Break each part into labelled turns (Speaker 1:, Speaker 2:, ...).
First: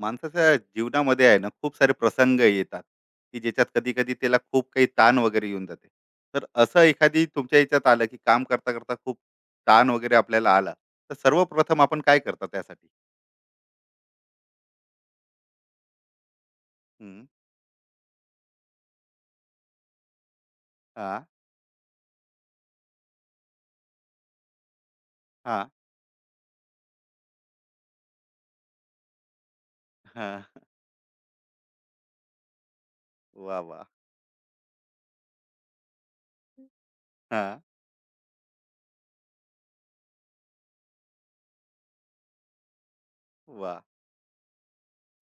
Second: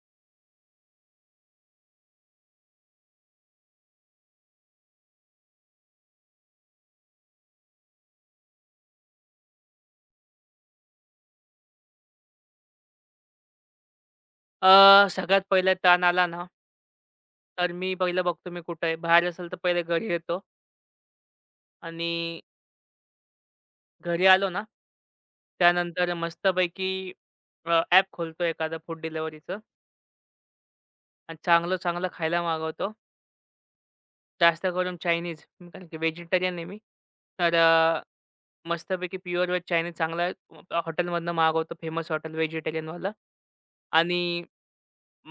Speaker 1: माणसाच्या जीवनामध्ये आहे ना, खूप सारे प्रसंग येतात, की ज्याच्यात कधी कधी त्याला खूप काही ताण वगैरे येऊन जाते. तर असं एखादी तुमच्या याच्यात आलं, की काम करता करता खूप ताण वगैरे आपल्याला आला, तर सर्वप्रथम आपण काय करता त्यासाठी?
Speaker 2: सगळ्यात पहिला ताण आला ना
Speaker 1: हम्म.
Speaker 2: तर मी पहिलं बघतो मी कुठे आहे. बाहेर असेल तर पहिले घरी येतो
Speaker 1: हा.
Speaker 2: आणि घरी आलो ना,
Speaker 1: हा.
Speaker 2: त्यानंतर मस्तपैकी ॲप खोलतो एखादं फूड डिलिव्हरीचं
Speaker 1: हा.
Speaker 2: आणि चांगलं-चांगलं खायला मागवतो.
Speaker 1: वा, वा.
Speaker 2: जास्त करून चायनीज कारण की व्हेजिटेरियन आहे मी. तर
Speaker 1: हा.
Speaker 2: मस्तपैकी प्युअर व्हेज चायनीज चांगलं हॉटेलमधनं मागवतो फेमस हॉटेल व्हेजिटेरियनवालं
Speaker 1: वा.
Speaker 2: आणि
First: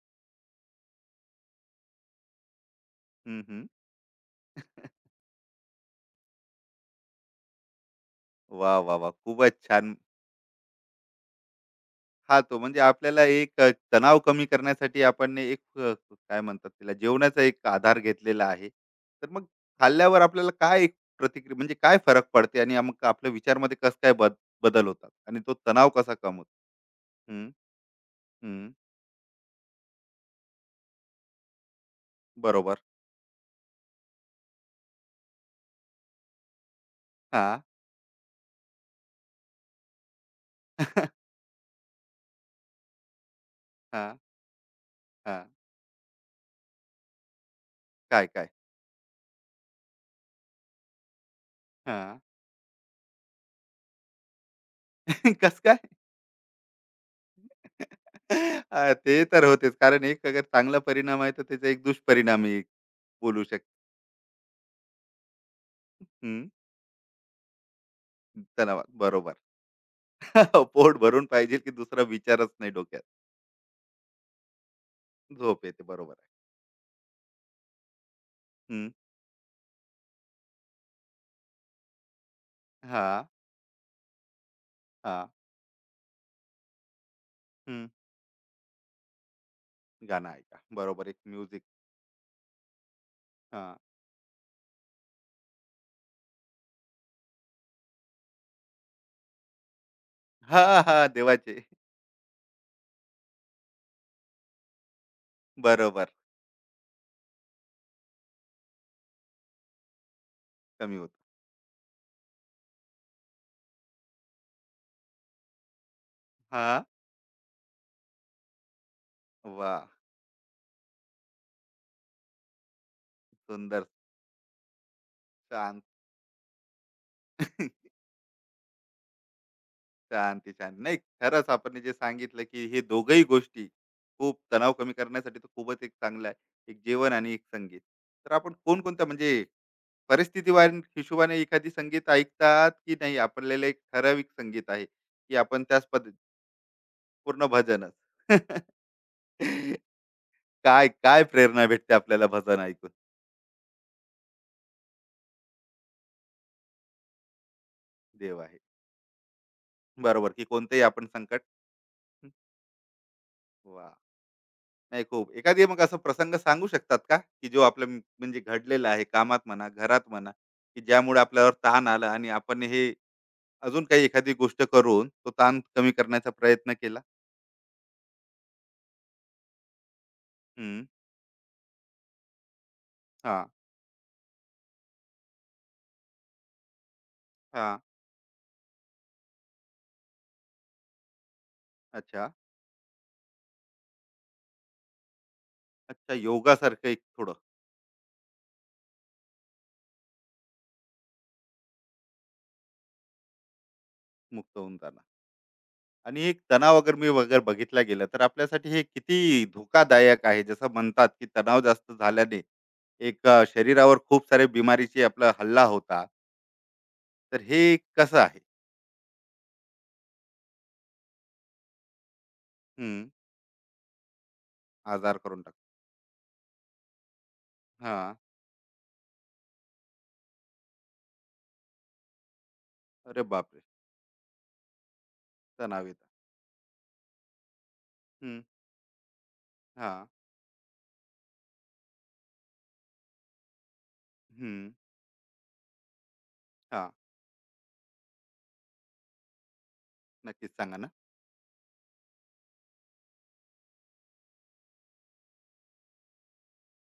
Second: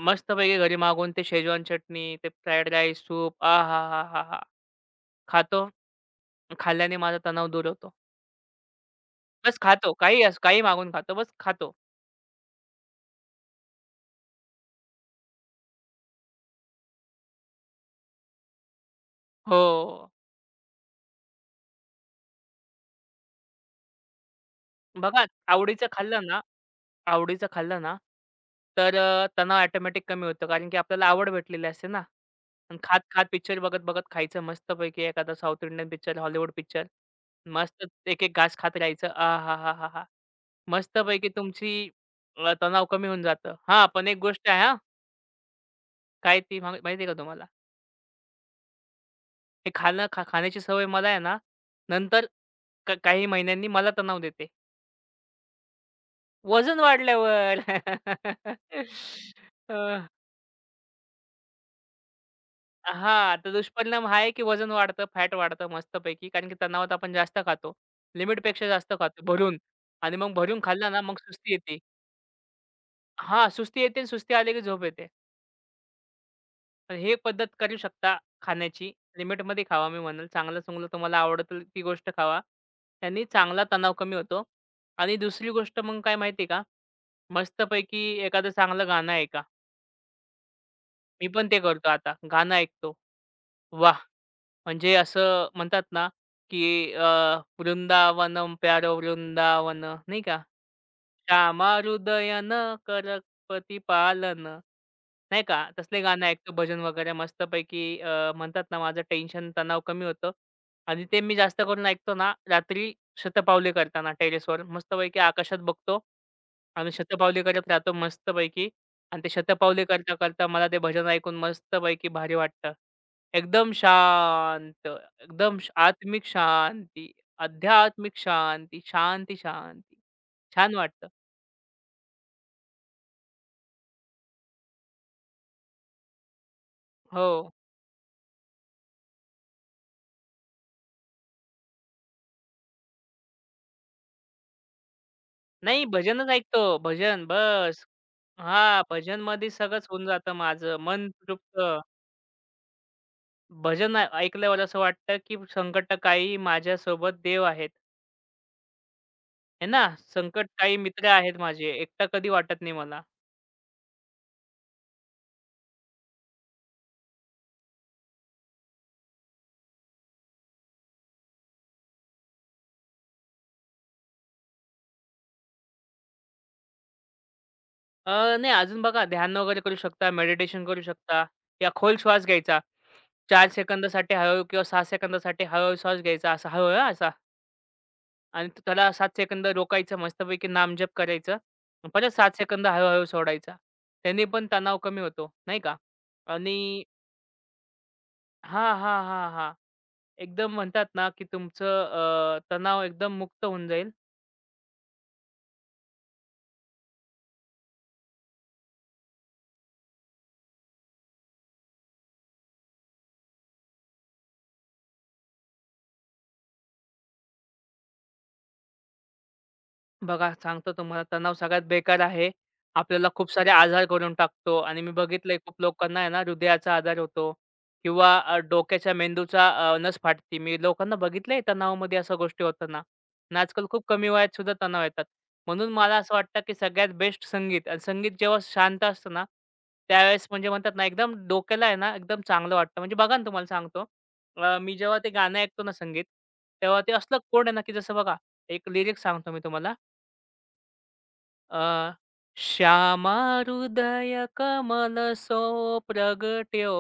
Speaker 2: मस्तपैकी घरी मागवून ते शेजवान चटणी, ते फ्राईड राईस,
Speaker 1: हम्म.
Speaker 2: सूप
Speaker 1: हम्म.
Speaker 2: आहाहाहा! खातो. खाल्ल्याने माझा तणाव दूर होतो.
Speaker 1: वा, वा, वा,
Speaker 2: बस
Speaker 1: खूपच
Speaker 2: खातो.
Speaker 1: छान.
Speaker 2: काही असो, काही मागून खातो. बस खातो.
Speaker 1: खातो. म्हणजे आपल्याला एक, तणाव कमी करण्यासाठी आपण ने एक, काय म्हणतात त्याला, जेवणाचा एक आधार घेतलेला आहे. तर मग
Speaker 2: हो.
Speaker 1: खाल्ल्यावर आपल्याला काय एक प्रतिक्रिया, म्हणजे काय फरक पडते आणि मग आपल्या विचारमध्ये कसं काय बदल होतात
Speaker 2: बघा
Speaker 1: आणि तो
Speaker 2: आवडीचं
Speaker 1: तणाव कसा
Speaker 2: खाल्लं
Speaker 1: कम
Speaker 2: ना
Speaker 1: होतो?
Speaker 2: आवडीचं
Speaker 1: हं.
Speaker 2: खाल्लं ना,
Speaker 1: हं.
Speaker 2: तर तणाव ऑटोमॅटिक कमी होतो. कारण की आपल्याला आवड भेटलेली असते ना. आणि
Speaker 1: बरोबर.
Speaker 2: खात-खात, पिक्चर बघत-बघत खायचं मस्तपैकी एखादा south Indian picture, Hollywood picture.
Speaker 1: हां.
Speaker 2: मस्त एक-एक घास खात राहायचं. आहाहाहा! मस्तपैकी तुमची तणाव कमी होऊन जातं. हां, पण
Speaker 1: हां,
Speaker 2: एक गोष्ट आहे हां,
Speaker 1: हां.
Speaker 2: काय ती माहिती आहे का तुम्हाला?
Speaker 1: काय, काय?
Speaker 2: हे खाणं खा खाण्याची सवय मला आहे ना,
Speaker 1: हां.
Speaker 2: नंतर का काही महिन्यांनी मला तणाव देते.
Speaker 1: कसं काय?
Speaker 2: वजन वाढल्यावर.
Speaker 1: ते तर होतेच. कारण
Speaker 2: अ,
Speaker 1: एक अगर चांगला परिणाम आहे, तर त्याचा एक दुष्परिणामही
Speaker 2: हां,
Speaker 1: बोलू
Speaker 2: तर
Speaker 1: शकतो.
Speaker 2: दुष्परिणाम हा आहे की वजन वाढतं, फॅट वाढतं मस्तपैकी.
Speaker 1: हं.
Speaker 2: कारण की तणावात आपण जास्त खातो. लिमिटपेक्षा
Speaker 1: तणावात.
Speaker 2: जास्त खातो
Speaker 1: बरोबर.
Speaker 2: भरून आणि मग भरून खाल्लं
Speaker 1: पोट
Speaker 2: ना, मग
Speaker 1: भरून
Speaker 2: सुस्ती
Speaker 1: पाहिजे, की
Speaker 2: येते.
Speaker 1: दुसरा विचारच नाही डोक्यात.
Speaker 2: हां, सुस्ती येते आणि सुस्ती आली की झोप येते.
Speaker 1: झोप येते, बरोबर आहे.
Speaker 2: तर हे पद्धत करू शकता
Speaker 1: हं.
Speaker 2: खाण्याची. लिमिटमध्ये खावा मी म्हणेल. चांगलं-चांगलं तुम्हाला आवडतं ती गोष्ट खावा. त्यांनी
Speaker 1: हां,
Speaker 2: चांगला तणाव कमी होतो आणि
Speaker 1: हां.
Speaker 2: दुसरी गोष्ट मग काय माहिती आहे का?
Speaker 1: हं.
Speaker 2: मस्तपैकी एखादं चांगलं गाणं ऐका.
Speaker 1: गाणं ऐका. बरोबर, एक
Speaker 2: मी पण ते
Speaker 1: म्युझिक.
Speaker 2: करतो आता. गाणं ऐकतो.
Speaker 1: हां.
Speaker 2: वाह! म्हणजे असं म्हणतात ना, की वृंदावनम प्यारो वृंदावन नाही का?
Speaker 1: हां, हां. देवाचे.
Speaker 2: श्यामा हृदयन करपती पालन. नाही का, तसले
Speaker 1: बरोबर,
Speaker 2: गाणे ऐकतो भजन वगैरे मस्तपैकी म्हणतात ना माझं टेन्शन तणाव कमी होतं
Speaker 1: कमी
Speaker 2: आणि
Speaker 1: होतं.
Speaker 2: ते मी जास्त करून ऐकतो ना रात्री शतपावली करताना टेरेसवर मस्तपैकी आकाशात बघतो
Speaker 1: हां.
Speaker 2: आणि शतपावली करत राहतो मस्तपैकी आणि ते शतपावली
Speaker 1: वाह!
Speaker 2: करता करता मला ते भजन ऐकून मस्तपैकी भारी वाटतं. एकदम
Speaker 1: सुंदर.
Speaker 2: शांत, एकदम श
Speaker 1: शांत.
Speaker 2: आत्मिक शांती, आध्यात्मिक शांती, शांती, शांती.
Speaker 1: शांती,
Speaker 2: छान
Speaker 1: शांती. नाही,
Speaker 2: वाटतं.
Speaker 1: खरंच आपण जे सांगितलं, की हे दोघंही गोष्टी खूप तणाव कमी करण्यासाठी तर खूपच एक चांगलं आहे. एक जेवण
Speaker 2: हो.
Speaker 1: आणि एक संगीत. तर आपण कोणकोणत्या म्हणजे परिस्थितीवार हिशोबाने एखादी संगीत ऐकतात, की नाही आपल्याला एक ठराविक संगीत आहे, की आपण त्याच
Speaker 2: नाही
Speaker 1: पद्धत.
Speaker 2: भजनच ऐकतो. भजन
Speaker 1: पूर्ण
Speaker 2: बस.
Speaker 1: भजनच.
Speaker 2: हां, भजनमध्ये सगळंच होऊन जातं माझं.
Speaker 1: काय
Speaker 2: मन
Speaker 1: काय
Speaker 2: तृप्त.
Speaker 1: प्रेरणा भेटते आपल्याला भजन ऐकून?
Speaker 2: भजन ऐ ऐकल्यावर असं वाटतं, की संकट काळी माझ्यासोबत देव आहेत.
Speaker 1: देव आहे.
Speaker 2: आहे ना?
Speaker 1: बरोबर, की
Speaker 2: संकट काळी
Speaker 1: कोणतेही आपण
Speaker 2: मित्र आहेत
Speaker 1: संकट.
Speaker 2: माझे. एकटा कधी वाटत नाही मला.
Speaker 1: वा. नाही, खूप एखादी मग असं प्रसंग सांगू शकतात का, की जो आपल्या म्हणजे घडलेला आहे, कामात म्हणा, घरात म्हणा, की ज्यामुळे आपल्यावर ताण आला आणि आपण हे अजून काही एखादी गोष्ट करून तो ताण कमी करण्याचा प्रयत्न केला?
Speaker 2: नाही अजून बघा ध्यान वगैरे करू शकता, मेडिटेशन करू
Speaker 1: हम्म.
Speaker 2: शकता या खोल श्वास घ्यायचा.
Speaker 1: हा.
Speaker 2: 4 सेकंदासाठी हळू किंवा 6 सेकंदासाठी हळू श्वास घ्यायचा. असा हळू हां, असा.
Speaker 1: हा.
Speaker 2: आणि त्याला 7 सेकंद रोकायचं मस्तपैकी नामजप करायचं. आणि परत
Speaker 1: अच्छा.
Speaker 2: 7 सेकंद हळू-हळू सोडायचा. त्याने पण तणाव कमी होतो, नाही का?
Speaker 1: अच्छा,
Speaker 2: आणि
Speaker 1: योगासारखं एक थोडं.
Speaker 2: हां. एकदम म्हणतात ना, की तुमचं तणाव एकदम मुक्त होऊन जाईल.
Speaker 1: मुक्त होऊन जाणं. आणि एक तणाव अगर मी वगैरे बघितला गेला तर आपल्यासाठी हे किती धोकादायक आहे. जसं म्हणतात, की तणाव जास्त झाल्याने एक, शरीरावर खूप सारे बिमारीची आपला हल्ला होता. तर हे कसं आहे?
Speaker 2: बघा, सांगतो तुम्हाला तणाव सगळ्यात बेकार आहे.
Speaker 1: हं.
Speaker 2: आपल्याला खूप सारे आजार करून टाकतो आणि मी
Speaker 1: आजार
Speaker 2: बघितलंय
Speaker 1: करून टाक.
Speaker 2: खूप लोकांना आहे ना हृदयाचा आजार होतो
Speaker 1: हां.
Speaker 2: किंवा डोक्याच्या मेंदूचा नस फाटते. मी लोकांना बघितलंय तणावामध्ये अशा गोष्टी होताना
Speaker 1: अरे
Speaker 2: आणि
Speaker 1: बापरे!
Speaker 2: आजकाल खूप कमी वयात सुद्धा तणाव येतात. म्हणून
Speaker 1: तणाव
Speaker 2: मला
Speaker 1: येतो.
Speaker 2: असं वाटतं, की सगळ्यात बेस्ट संगीत आणि संगीत जेव्हा
Speaker 1: हं.
Speaker 2: शांत असतं ना,
Speaker 1: हां.
Speaker 2: त्यावेळेस म्हणजे म्हणतात ना एकदम डोक्याला आहे ना एकदम चांगलं वाटतं. म्हणजे बघा ना तुम्हाला सांगतो.
Speaker 1: हं.
Speaker 2: मी जेव्हा ते गाणं ऐकतो ना संगीत, तेव्हा
Speaker 1: हां.
Speaker 2: ते असलं कोड आहे ना, की जसं बघा, एक लिरिक्स सांगतो मी तुम्हाला.
Speaker 1: नक्कीच सांगा ना?
Speaker 2: अ, श्यामाहृदय कमल सो प्रगट्यो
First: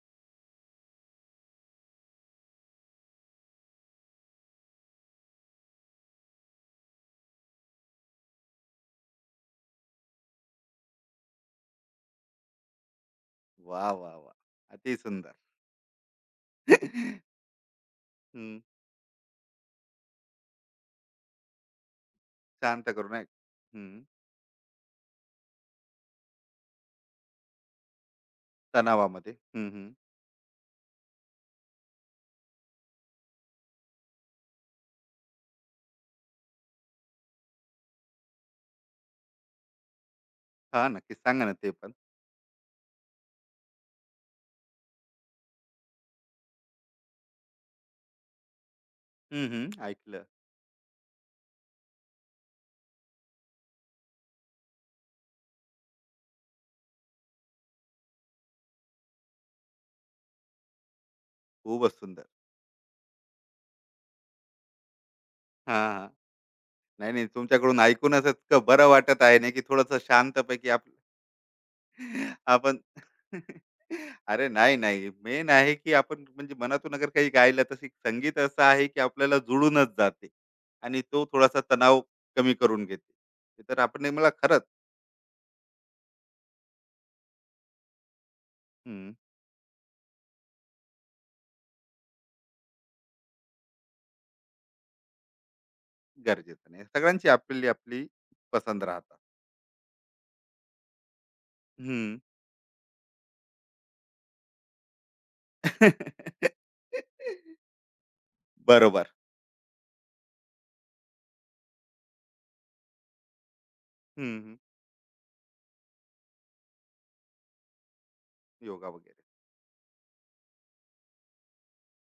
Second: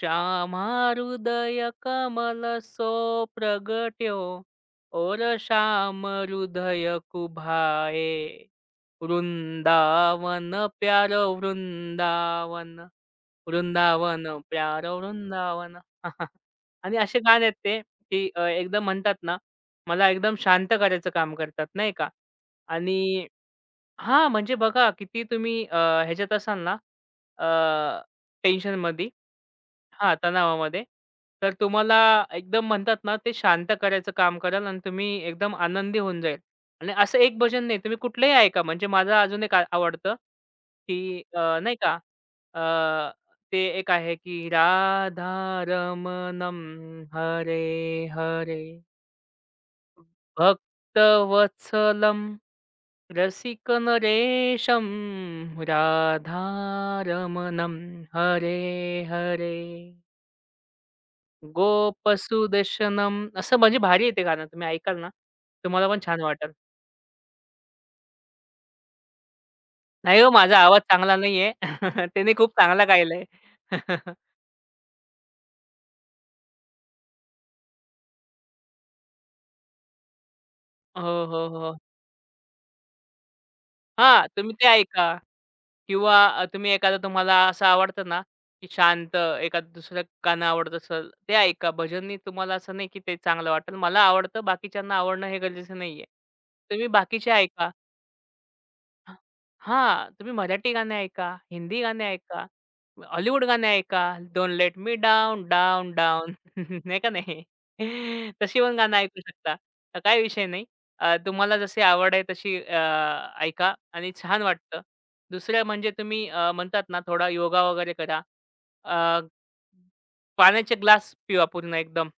Speaker 2: श्यामाहृदय कमल सो प्रगट्यो और श्याम हृदय कुभाए वृंदावन प्यारो वृंदावन
Speaker 1: वाह! वाह!
Speaker 2: वृंदावन
Speaker 1: वाह! अति
Speaker 2: प्यारो
Speaker 1: सुंदर.
Speaker 2: वृंदावन. आणि असे गाणे आहेत ते की
Speaker 1: हं.
Speaker 2: एकदम म्हणतात ना मला एकदम शांत करायचं काम करतात नाही का.
Speaker 1: शांत करून
Speaker 2: आणि
Speaker 1: ऐक. हं.
Speaker 2: हां, म्हणजे बघा किती तुम्ही ह्याच्यात असाल ना अ, टेन्शनमध्ये,
Speaker 1: तणावामध्ये. हं, हं.
Speaker 2: हां, तणावामध्ये, तर तुम्हाला एकदम म्हणतात ना ते शांत करायचं काम कराल आणि तुम्ही एकदम आनंदी होऊन जाईल. आणि असं एक भजन नाही तुम्ही कुठलंही ऐका म्हणजे माझं अजून एक आवडतं,
Speaker 1: हां, नक्कीच
Speaker 2: की
Speaker 1: सांगा ना ते
Speaker 2: नाही
Speaker 1: पण.
Speaker 2: का अ, ते एक आहे की राधा रमणं हरे हरे
Speaker 1: हं, हं. ऐकलं.
Speaker 2: भक्तवत्सलम् रसिकन रेशम राधारमणम हरे हरे
Speaker 1: खूपच सुंदर.
Speaker 2: गोपसुदर्शनम असं म्हणजे भारी आहे गाणं तुम्ही ऐकाल ना
Speaker 1: हां,
Speaker 2: तुम्हाला पण
Speaker 1: हां.
Speaker 2: छान वाटेल.
Speaker 1: नाही, नाही, तुमच्याकडून ऐकूनच इतकं बरं वाटत आहे ना, की थोडंसं
Speaker 2: नाही हो माझा
Speaker 1: शांतपैकी
Speaker 2: आवाज चांगला नाहीये. त्याने खूप
Speaker 1: आपण.
Speaker 2: चांगला गायलंय.
Speaker 1: अरे नाही, नाही. मेन आहे, की आपण म्हणजे मनातून अगर काही गायलं, तर संगीत असं आहे, की आपल्याला जुळूनच जाते आणि तो
Speaker 2: हो, हो,
Speaker 1: थोडासा
Speaker 2: हो.
Speaker 1: तणाव कमी करून घेते. ते तर आपण हे
Speaker 2: हां,
Speaker 1: मला
Speaker 2: तुम्ही
Speaker 1: खरंच.
Speaker 2: ते ऐका किंवा तुम्ही एखादा तुम्हाला असं आवडतं ना, की
Speaker 1: हं,
Speaker 2: शांत एखादं दुसरं गाणं आवडत असेल, ते ऐका. भजननी तुम्हाला असं नाही, की ते चांगलं वाटेल. मला आवडतं, बाकीच्यांना आवडणं हे गरजेचं नाहीये.
Speaker 1: गरजेचं नाही.
Speaker 2: तुम्ही
Speaker 1: सगळ्यांची
Speaker 2: बाकीचे
Speaker 1: आपली,
Speaker 2: ऐका.
Speaker 1: आपली पसंत राहतात.
Speaker 2: हां, हां, तुम्ही मराठी गाणे ऐका, हिंदी गाणे
Speaker 1: हं.
Speaker 2: ऐका, हॉलिवूड गाणे ऐका. Don't let me down, down, down. नाही का नाही? तशी पण गाणं
Speaker 1: बरोबर.
Speaker 2: ऐकू शकता. काही विषय नाही. तुम्हाला जशी आवड आहे तशी ऐका आणि
Speaker 1: हं,
Speaker 2: छान
Speaker 1: हं.
Speaker 2: वाटतं. दुसरं म्हणजे तुम्ही म्हणतात ना थोडा योगा वगैरे करा.
Speaker 1: योगा
Speaker 2: अ,
Speaker 1: वगैरे.
Speaker 2: पाण्याचे ग्लास पिवा पूर्ण एकदम.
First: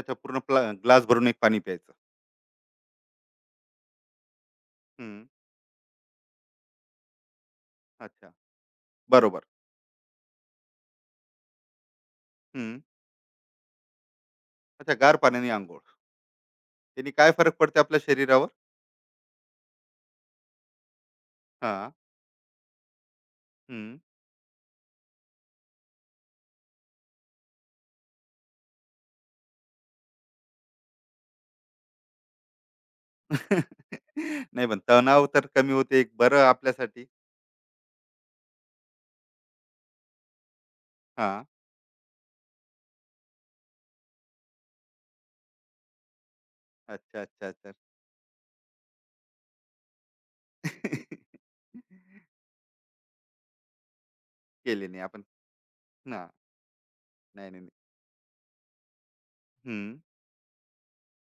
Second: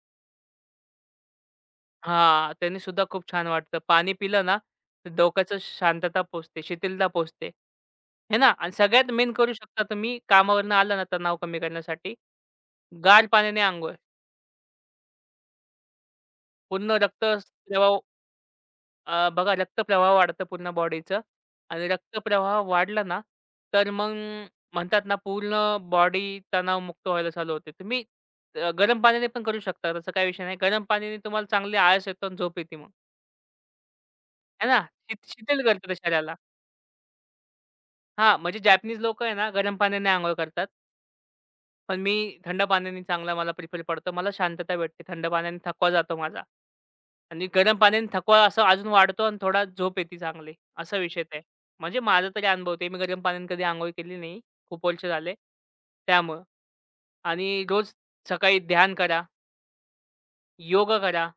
Speaker 1: अच्छा, पूर्ण ग्लास भरून एक पाणी प्यायचं.
Speaker 2: हां, त्यानी सुद्धा खूप छान वाटतं. पाणी पिलं ना, तर
Speaker 1: हं,
Speaker 2: डोक्याचं शांतता पोचते, शिथिलता पोचते.
Speaker 1: अच्छा.
Speaker 2: हे ना? आणि सगळ्यात मेन
Speaker 1: बरोबर.
Speaker 2: करू शकता तुम्ही कामावरनं आला ना तणाव कमी करण्यासाठी,
Speaker 1: हं.
Speaker 2: गार पाण्याने अंघोळ.
Speaker 1: अच्छा, गार पाण्याने अंघोळ.
Speaker 2: पूर्ण
Speaker 1: त्याने
Speaker 2: रक्त
Speaker 1: काय फरक पडते
Speaker 2: प्रवाह
Speaker 1: आपल्या शरीरावर?
Speaker 2: बघा रक्तप्रवाह वाढतं पूर्ण बॉडीचं आणि
Speaker 1: हां.
Speaker 2: रक्तप्रवाह वाढला ना,
Speaker 1: हं.
Speaker 2: तर मग म्हणतात ना पूर्ण बॉडी तणावमुक्त व्हायला चालू होते. तुम्ही गरम पाण्याने पण करू शकता. तसा काही विषय नाही. गरम पाण्याने तुम्हाला चांगली आळस येतो आणि झोप येते मग.
Speaker 1: नाही,
Speaker 2: आहे
Speaker 1: पण
Speaker 2: ना?
Speaker 1: तणाव तर
Speaker 2: शिथिल
Speaker 1: कमी
Speaker 2: करतं ते
Speaker 1: होते, एक
Speaker 2: शरीराला.
Speaker 1: बरं आपल्यासाठी.
Speaker 2: हां, म्हणजे जॅपनीज लोकं आहे ना, गरम पाण्याने अंघोळ करतात.
Speaker 1: हां.
Speaker 2: पण मी थंड पाण्याने चांगला मला प्रिफर पडतो. मला शांतता भेटते. थंड पाण्याने थकवा जातो माझा
Speaker 1: अच्छा,
Speaker 2: आणि
Speaker 1: अच्छा, अच्छा.
Speaker 2: गरम पाण्याने थकवा असा अजून वाढतो आणि थोडा झोप येते चांगली, असा विषय ते. म्हणजे माझा तरी अनुभव ते. मी गरम पाण्याने कधी अंघोळ केली नाही. खूप
Speaker 1: केले नाही
Speaker 2: वर्ष
Speaker 1: आपण.
Speaker 2: झाले.
Speaker 1: हां.
Speaker 2: त्यामुळं
Speaker 1: नाही, नाही,
Speaker 2: आणि
Speaker 1: नाही.
Speaker 2: रोज सकाळी ध्यान करा,
Speaker 1: हं.
Speaker 2: योगा करा.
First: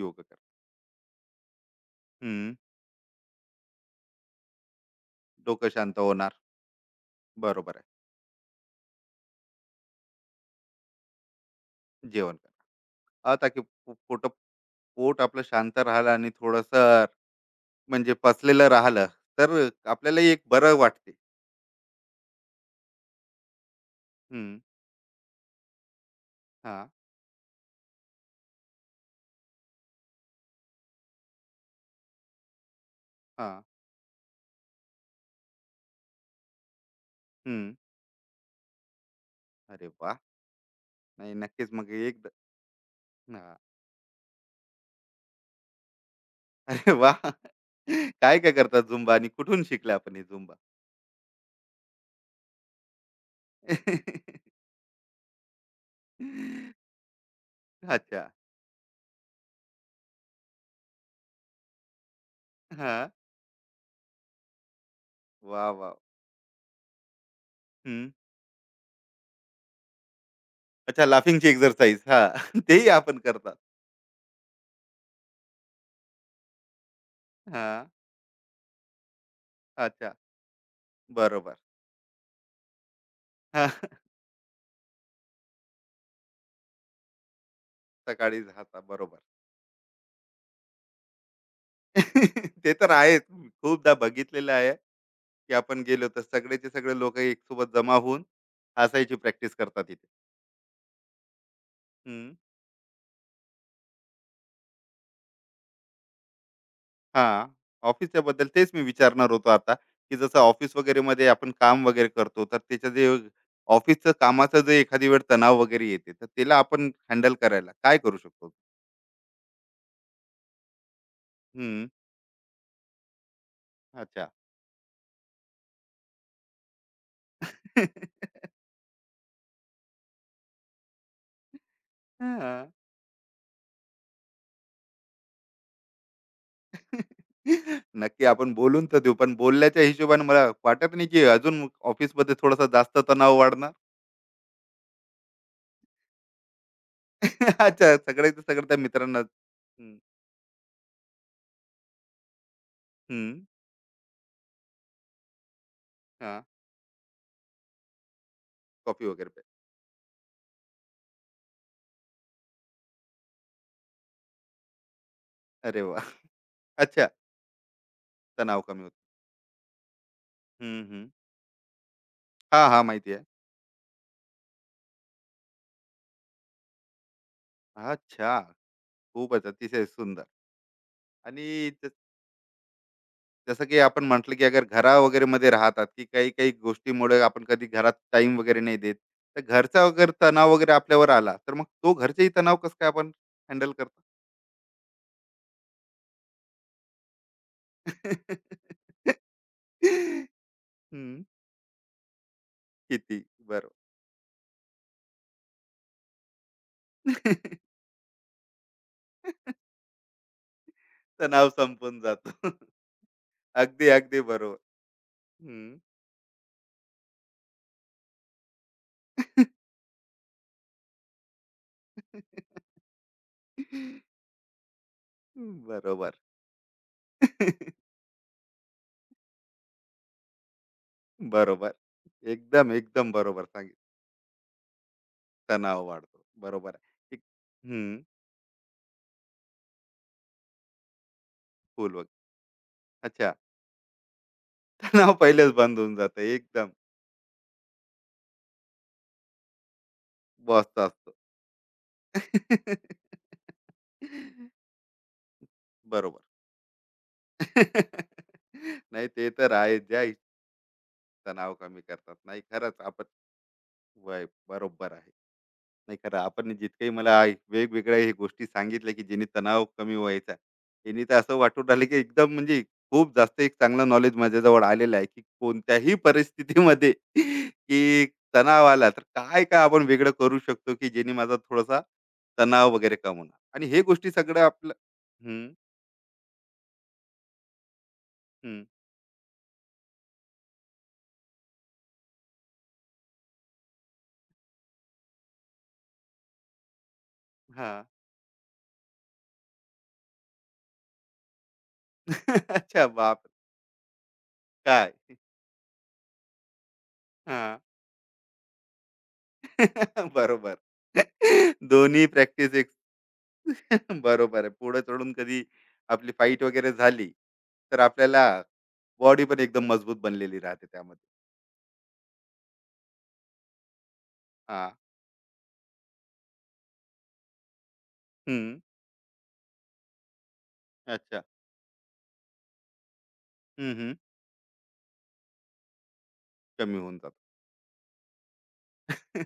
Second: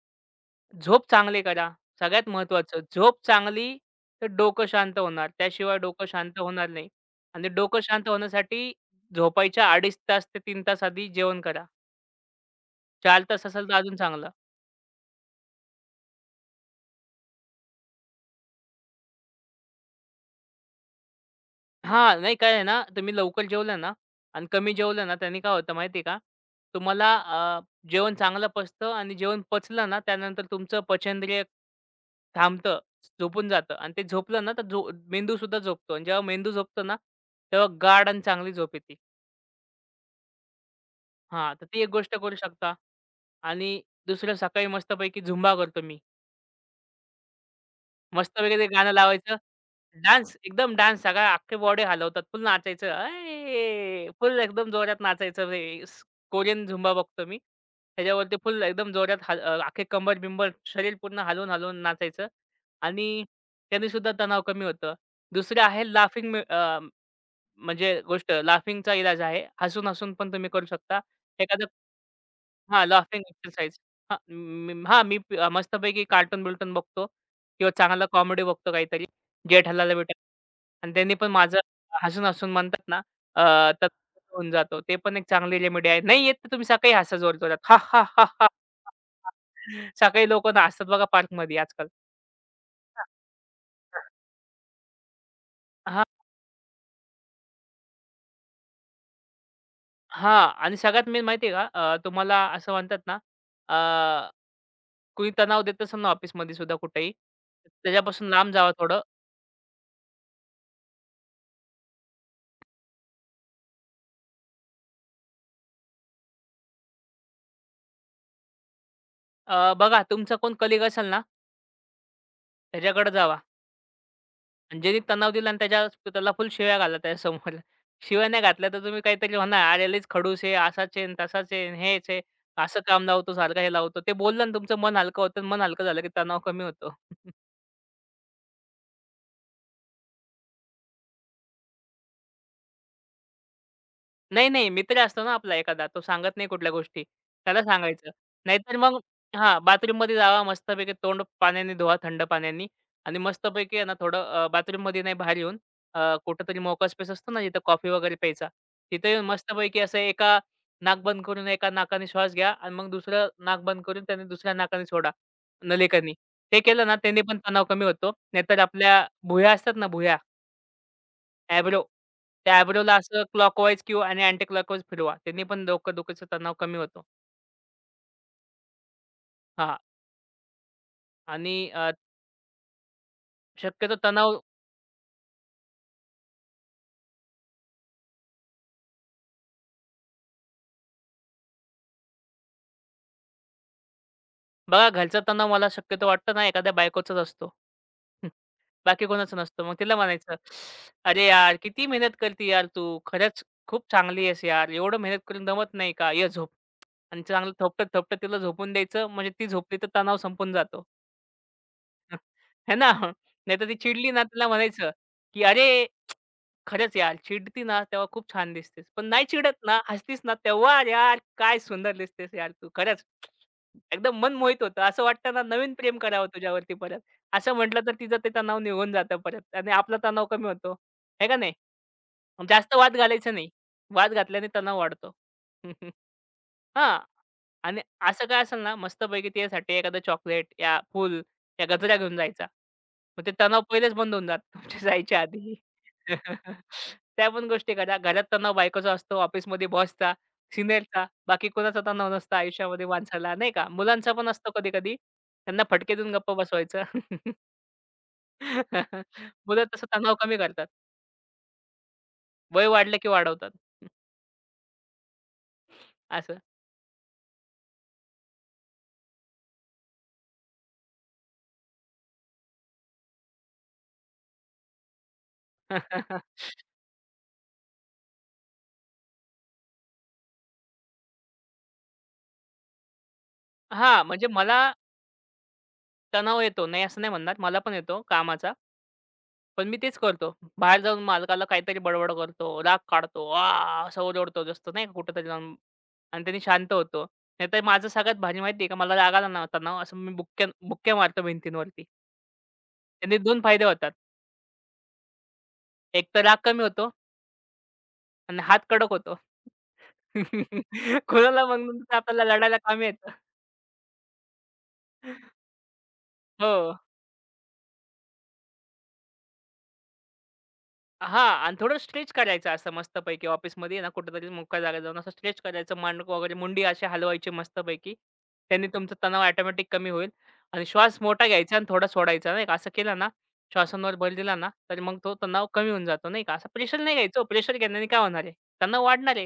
Speaker 1: योग करा.
Speaker 2: झोप चांगली करा. सगळ्यात
Speaker 1: हं.
Speaker 2: महत्त्वाचं. झोप चांगली तर डोकं शांत होणार.
Speaker 1: डोकं
Speaker 2: त्याशिवाय
Speaker 1: शांत
Speaker 2: डोकं
Speaker 1: होणार.
Speaker 2: शांत होणार नाही आणि
Speaker 1: बरोबर
Speaker 2: डोकं
Speaker 1: आहे.
Speaker 2: शांत होण्यासाठी झोपायच्या 2.5 तास ते 3 तास आधी जेवण करा.
Speaker 1: जेवण करा.
Speaker 2: 4 तास
Speaker 1: आता की
Speaker 2: असेल तर
Speaker 1: पो
Speaker 2: अजून
Speaker 1: पोट
Speaker 2: चांगलं.
Speaker 1: पोट आपलं शांत राहिलं आणि थोडंसं म्हणजे पचलेलं राहिलं, तर आपल्यालाही एक बरं वाटते.
Speaker 2: हां, नाही काय आहे ना, तुम्ही लवकर जेवल्या ना आणि
Speaker 1: हं.
Speaker 2: कमी जेवलं ना, त्याने काय होतं माहिती आहे का?
Speaker 1: हां,
Speaker 2: तुम्हाला जेवण चांगलं पचतं आणि जेवण पचलं ना, त्यानंतर तुमचं पचनक्रिया थांबतं, झोपून
Speaker 1: हां.
Speaker 2: जातं आणि ते झोपलं ना, तर मेंदूसुद्धा झोपतो आणि जेव्हा मेंदू झोपतो ना, तेव्हा
Speaker 1: हं.
Speaker 2: गाढ आणि चांगली झोप येते.
Speaker 1: अरे वाह! नाही,
Speaker 2: हां, तर
Speaker 1: नक्कीच
Speaker 2: ती एक
Speaker 1: मग
Speaker 2: गोष्ट
Speaker 1: एकदा.
Speaker 2: करू शकता
Speaker 1: हां.
Speaker 2: आणि दुसरं सकाळी मस्तपैकी झुंबा करतो मी.
Speaker 1: अरे वाह! काय-काय
Speaker 2: मस्तपैकी ते
Speaker 1: करतात
Speaker 2: गाणं
Speaker 1: झुंबा आणि
Speaker 2: लावायचं.
Speaker 1: कुठून शिकल्या आपण हे
Speaker 2: डान्स,
Speaker 1: झुंबा?
Speaker 2: एकदम डान्स सगळा अख्खी बॉडी हलवतात. फुल नाचायचं. अये! फुल एकदम जोरात नाचायचं. ते स कोरियन झुंबा बघतो मी.
Speaker 1: अच्छा.
Speaker 2: त्याच्यावरती फुल एकदम जोरात अख्खे कंबर-बिंबर शरीर पूर्ण हलवून-हलवून नाचायचं आणि
Speaker 1: हां.
Speaker 2: त्याने सुद्धा तणाव कमी होतं. दुसरं
Speaker 1: वाह!
Speaker 2: आहे
Speaker 1: वाह!
Speaker 2: लाफिंग म्हणजे
Speaker 1: हं.
Speaker 2: गोष्ट लाफिंगचा इलाज आहे. हसून-हसून पण तुम्ही करू शकता.
Speaker 1: अच्छा, लाफिंगची
Speaker 2: एखादं
Speaker 1: एक्सरसाइज. हां.
Speaker 2: हां,
Speaker 1: तेही आपण
Speaker 2: लाफिंग
Speaker 1: करतात.
Speaker 2: एक्सरसाइज. हां, मी मस्तपैकी कार्टून-बिल्टून बघतो किंवा
Speaker 1: हां.
Speaker 2: चांगला कॉमेडी बघतो काहीतरी. जेठालाल
Speaker 1: अच्छा.
Speaker 2: बेटा आणि त्यांनी पण
Speaker 1: बरोबर.
Speaker 2: माझं हसून-हसून म्हणतात ना अ,
Speaker 1: हां.
Speaker 2: तर होऊन जातो. ते पण एक चांगली रेमेडी आहे. नाही येत तर तुम्ही सकाळी हसा जोरजोरात. हां, हां, हां,
Speaker 1: सकाळी
Speaker 2: हां,
Speaker 1: जाता बरोबर.
Speaker 2: हां. सकाळी लोकं ना हसतात बघा पार्कमध्ये आजकाल.
Speaker 1: ते तर
Speaker 2: हां,
Speaker 1: आहेच. खूपदा बघितलेलं आहे, की आपण गेलो
Speaker 2: हां.
Speaker 1: तर सगळेचे सगळे लोकं एकसोबत जमा होऊन हसायची प्रॅक्टिस करतात तिथे.
Speaker 2: हां. आणि सगळ्यात मेन माहिती आहे का, तुम्हाला असं म्हणतात ना, अ, कोणी तणाव देत असेल ना ऑफिसमध्ये सुद्धा कुठेही,
Speaker 1: हां, ऑफिसच्या
Speaker 2: त्याच्यापासून
Speaker 1: बद्दल
Speaker 2: लांब
Speaker 1: तेच
Speaker 2: जावा
Speaker 1: मी
Speaker 2: थोडं.
Speaker 1: विचारणार होतो आता, की जसं ऑफिस वगैरेमध्ये आपण काम वगैरे करतो, तर त्याचं जे ऑफिसचं कामाचं जे एखादी वेळ तणाव वगैरे येते, तर त्याला आपण हँडल करायला काय करू शकतो?
Speaker 2: बघा तुमचा कोण कलीग असेल ना,
Speaker 1: हं,
Speaker 2: त्याच्याकडे जावा
Speaker 1: अच्छा.
Speaker 2: आणि ज्यानी तणाव दिला आणि त्याला फुल शिव्या घाला त्याच्यासमोर. शिव्या नाही घातल्या तर तुम्ही काहीतरी म्हणा, "अरे लईच खडूस आहे, असाच आहे आणि तसाच आहे आणि हेच आहे,
Speaker 1: हां.
Speaker 2: असं काम लावतो, सारखं हे लावतो." ते बोललं ना तुमचं मन हलकं होतं मन हलकं झालं की तणाव कमी होतो.
Speaker 1: नक्की आपण बोलून तर देऊ, पण बोलल्याच्या हिशोबाने मला वाटत नाही, की अजून ऑफिसमध्ये थोडासा जास्त तणाव वाढणार.
Speaker 2: नाही, नाही. मित्र असतो ना आपला एखादा, तो सांगत नाही कुठल्या गोष्टी. त्याला
Speaker 1: अच्छा,
Speaker 2: सांगायचं.
Speaker 1: सगळ्याचं सगळं त्या
Speaker 2: नाहीतर मग
Speaker 1: मित्रांना.
Speaker 2: हां,
Speaker 1: हं,
Speaker 2: बाथरूममध्ये जावा, मस्तपैकी तोंड पाण्याने धुवा, थंड पाण्याने आणि
Speaker 1: हं,
Speaker 2: मस्तपैकी आहे ना थोडं बाथरूममध्ये नाही बाहेर येऊन
Speaker 1: हां,
Speaker 2: कुठेतरी मोकळा स्पेस असतो ना, जिथं कॉफी वगैरे प्यायचा.
Speaker 1: कॉफी
Speaker 2: तिथे येऊन
Speaker 1: वगैरे प्या.
Speaker 2: मस्तपैकी असं एका नाक बंद करून एका नाकाने श्वास घ्या आणि मग दुसरं नाक बंद करून त्याने दुसऱ्या नाकाने सोडा,
Speaker 1: अरे वाह!
Speaker 2: नलिकांनी. ते केलं ना,
Speaker 1: अच्छा,
Speaker 2: त्याने पण तणाव कमी होतो. नाहीतर
Speaker 1: तणाव कमी होतो.
Speaker 2: आपल्या भुया असतात ना, भुया
Speaker 1: हं, हं.
Speaker 2: टॅब्रो.
Speaker 1: हां, हां.
Speaker 2: टॅब्रोला
Speaker 1: माहिती
Speaker 2: असं
Speaker 1: आहे.
Speaker 2: क्लॉकवाईज किंवा आणि अँटी क्लॉकवाईज फिरवा. त्यांनी पण डोकं-दुखीचा तणाव कमी होतो.
Speaker 1: अच्छा. खूपच
Speaker 2: हां.
Speaker 1: अतिशय सुंदर. आणि
Speaker 2: आणि
Speaker 1: ज जसं की
Speaker 2: शक्यतो
Speaker 1: आपण म्हटलं,
Speaker 2: तणाव
Speaker 1: की अगर घरा वगैरे मध्ये राहतात, की काही-काही गोष्टीमुळे आपण कधी घरात टाईम वगैरे नाही देत, तर घरचा वगैरे तणाव वगैरे आपल्यावर आला, तर मग तो घरचाही तणाव कसं काय आपण हँडल करतो?
Speaker 2: बघा घरचा तणाव मला शक्यतो वाटतं ना एखाद्या बायकोचाच असतो. हं. बाकी कोणाचा नसतो. मग तिला म्हणायचं,
Speaker 1: हं.
Speaker 2: "अरे यार, किती मेहनत करते यार तू.
Speaker 1: किती
Speaker 2: खरंच
Speaker 1: बरोबर.
Speaker 2: खूप चांगली आहेस यार. एवढं मेहनत करून दमत नाही का? ये झोप." आणि चांगलं थोपटत-थोपटत तिला झोपून द्यायचं. म्हणजे ती झोपली तर तणाव संपून जातो.
Speaker 1: तणाव संपून जातो.
Speaker 2: है ना? नाहीतर ती
Speaker 1: अगदी,
Speaker 2: चिडली
Speaker 1: अगदी
Speaker 2: ना तिला
Speaker 1: बरोबर.
Speaker 2: म्हणायचं, की "अरे
Speaker 1: हं.
Speaker 2: खरंच यार, चिडती ना तेव्हा खूप छान दिसतेस. पण नाही चिडत ना, हसतीस ना, तेव्हा यार काय सुंदर दिसतेस यार तू खरंच. एकदम मन मोहित होतं. असं वाटतं ना नवीन प्रेम
Speaker 1: बरोबर.
Speaker 2: करावं तुझ्यावरती परत. असं म्हटलं तर तिचं ते तणाव निघून जातं परत आणि आपला तणाव कमी होतो. आहे का नाही?
Speaker 1: बरोबर. एकदम,
Speaker 2: जास्त वाद
Speaker 1: एकदम
Speaker 2: घालायचा
Speaker 1: बरोबर
Speaker 2: नाही.
Speaker 1: सांगितलं.
Speaker 2: वाद घातल्याने तणाव वाढतो.
Speaker 1: तणाव वाढतो. बरोबर आहे.
Speaker 2: हां.
Speaker 1: एक.
Speaker 2: आणि
Speaker 1: हं.
Speaker 2: असं काय असेल ना, मस्तपैकी त्यासाठी एखादं चॉकलेट या फूल या
Speaker 1: फूल
Speaker 2: गजऱ्या
Speaker 1: वगैरे.
Speaker 2: घेऊन जायचा. मग ते
Speaker 1: अच्छा.
Speaker 2: तणाव पहिलेच बंद होऊन जातं तुमच्या
Speaker 1: तणाव
Speaker 2: जायच्या
Speaker 1: पहिलेच
Speaker 2: आधी.
Speaker 1: बंद होऊन जातं. एकदम.
Speaker 2: त्या पण गोष्टी करा. घरात तणाव बायकोचा असतो, ऑफिसमध्ये बॉसचा,
Speaker 1: बॉसचा
Speaker 2: सीनियरचा.
Speaker 1: असतो.
Speaker 2: बाकी कोणाचा तणाव नसतो आयुष्यामध्ये माणसाला नाही का? मुलांचा पण असतो कधी-कधी. त्यांना फटके देऊन
Speaker 1: बरोबर.
Speaker 2: गप्प बसवायचं.
Speaker 1: नाही, ते तर
Speaker 2: मुलं
Speaker 1: आहे.
Speaker 2: तसं
Speaker 1: ज्या
Speaker 2: तणाव कमी करतात.
Speaker 1: तणाव कमी करतात. नाही,
Speaker 2: वय
Speaker 1: खरंच
Speaker 2: वाढलं
Speaker 1: आपण.
Speaker 2: की वाढवतात.
Speaker 1: वय बरोबर आहे. नाही, खरं
Speaker 2: असं.
Speaker 1: आपण जितकंही मला वेगवेगळ्या हे गोष्टी सांगितल्या, की जेणे तणाव कमी व्हायचा त्यांनी, तर असं वाटून राहिलं, की एकदम म्हणजे खूप जास्त एक चांगलं नॉलेज माझ्याजवळ आलेलं आहे, की कोणत्याही परिस्थितीमध्ये की तणाव आला तर काय काय आपण वेगळं करू शकतो, की जेणे माझा थोडासा तणाव वगैरे कम होणार आणि हे
Speaker 2: हां,
Speaker 1: गोष्टी
Speaker 2: म्हणजे
Speaker 1: सगळं
Speaker 2: मला
Speaker 1: आपलं. हम्म.
Speaker 2: तणाव येतो. नाही असं नाही म्हणणार. मला पण येतो कामाचा.
Speaker 1: हम्म.
Speaker 2: पण मी तेच करतो. बाहेर जाऊन मालकाला काहीतरी बडबड करतो, राग काढतो, "आ!" असं ओरडतो जसं नाही का कुठेतरी जाऊन आणि त्याने शांत होतो. नाहीतर
Speaker 1: हा.
Speaker 2: माझं सगळ्यात भारी माहिती आहे का मला राग आला ना तणाव असं मी बुक्क्या बुक्क्या मारतो भिंतींवरती.
Speaker 1: अच्छा,
Speaker 2: त्याने
Speaker 1: बाप.
Speaker 2: 2 फायदे होतात.
Speaker 1: काय?
Speaker 2: एक तर राग कमी होतो
Speaker 1: हा.
Speaker 2: आणि हात कडक होतो.
Speaker 1: बरोबर.
Speaker 2: कुणाला मग नंतर
Speaker 1: दोन्ही
Speaker 2: आपल्याला
Speaker 1: प्रॅक्टिस.
Speaker 2: लढायला कामी येतं.
Speaker 1: बरोबर आहे. पुढे चढून कधी आपली फाईट
Speaker 2: हो.
Speaker 1: वगैरे झाली, तर आपल्याला बॉडी पण एकदम मजबूत बनलेली राहते त्यामध्ये.
Speaker 2: हां आणि थोडं स्ट्रेच करायचं असं मस्तपैकी ऑफिसमध्ये आहे ना कुठेतरी मोकळ्या
Speaker 1: हां.
Speaker 2: जागेत जाऊन असं स्ट्रेच करायचं मांडकं वगैरे मुंडी अशी हलवायची मस्तपैकी.
Speaker 1: हं.
Speaker 2: त्यांनी तुमचा तणाव ऑटोमॅटिक कमी होईल आणि श्वास
Speaker 1: अच्छा.
Speaker 2: मोठा घ्यायचा आणि थोडा सोडायचा नाही का. असं केलं ना,
Speaker 1: हं, हं.
Speaker 2: श्वासांवर भर दिला ना, तर मग तो तणाव कमी होऊन जातो नाही का. असं
Speaker 1: कमी
Speaker 2: प्रेशर नाही
Speaker 1: होऊन जातो.
Speaker 2: घ्यायचं हो. प्रेशर घेण्याने काय होणार आहे? तणाव वाढणार आहे.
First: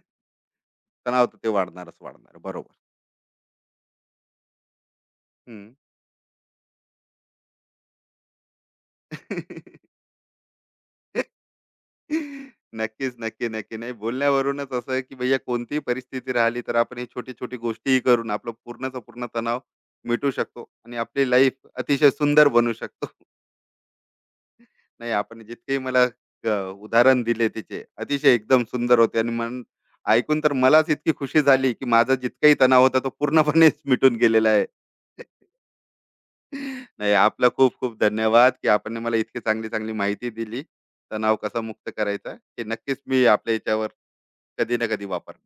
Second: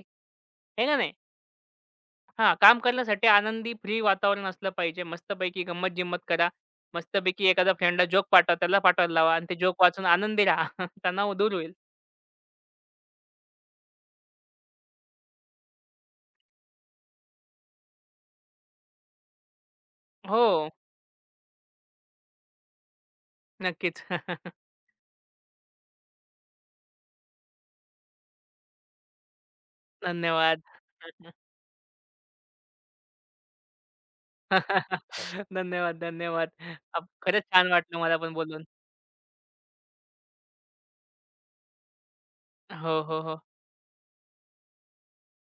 Speaker 2: आहे का नाही?
Speaker 1: तणाव तर ते वाढणारच वाढणार.
Speaker 2: हां,
Speaker 1: बरोबर.
Speaker 2: काम करण्यासाठी आनंदी फ्री वातावरण असलं पाहिजे. मस्तपैकी
Speaker 1: हं.
Speaker 2: गंमत-जंमत करा. मस्तपैकी एखादा फ्रेंडला जोक पाठवा, त्याला पाठवायला लावा आणि ते जोक वाचून आनंदी राहा. तणाव दूर होईल.
Speaker 1: नक्कीच, नक्की, नक्की. नाही, बोलण्यावरूनच असं आहे, की भैय्या, कोणतीही परिस्थिती राहिली, तर आपण हे छोटी-छोटी गोष्टीही करून आपलं पूर्णचा पूर्ण तणाव मिटू
Speaker 2: हो.
Speaker 1: शकतो आणि आपली लाईफ अतिशय सुंदर बनू शकतो.
Speaker 2: नक्कीच.
Speaker 1: नाही, आपण जितकेही मला अ, उदाहरण दिले तिचे अतिशय एकदम सुंदर होते आणि मन ऐकून तर
Speaker 2: धन्यवाद.
Speaker 1: मलाच इतकी खुशी झाली, की माझा जितकाही तणाव होता तो पूर्णपणेच मिटून गेलेला आहे.
Speaker 2: धन्यवाद, धन्यवाद. आप
Speaker 1: नाही,
Speaker 2: खरंच
Speaker 1: आपला
Speaker 2: छान
Speaker 1: खूप खूप
Speaker 2: वाटलं मला पण
Speaker 1: धन्यवाद,
Speaker 2: बोलून.
Speaker 1: की आपण मला इतकी चांगली चांगली माहिती दिली. तणाव कसा मुक्त करायचा हे नक्कीच
Speaker 2: हो, हो,
Speaker 1: मी
Speaker 2: हो.
Speaker 1: आपल्या याच्यावर कधी ना कधी वापरणार.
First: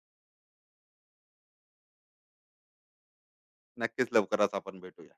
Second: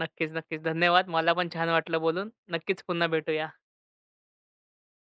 Speaker 2: नक्कीच, नक्कीच. धन्यवाद. मला पण छान वाटलं बोलून. नक्कीच पुन्हा भेटूया.
Speaker 1: नक्कीच लवकरच आपण भेटूया.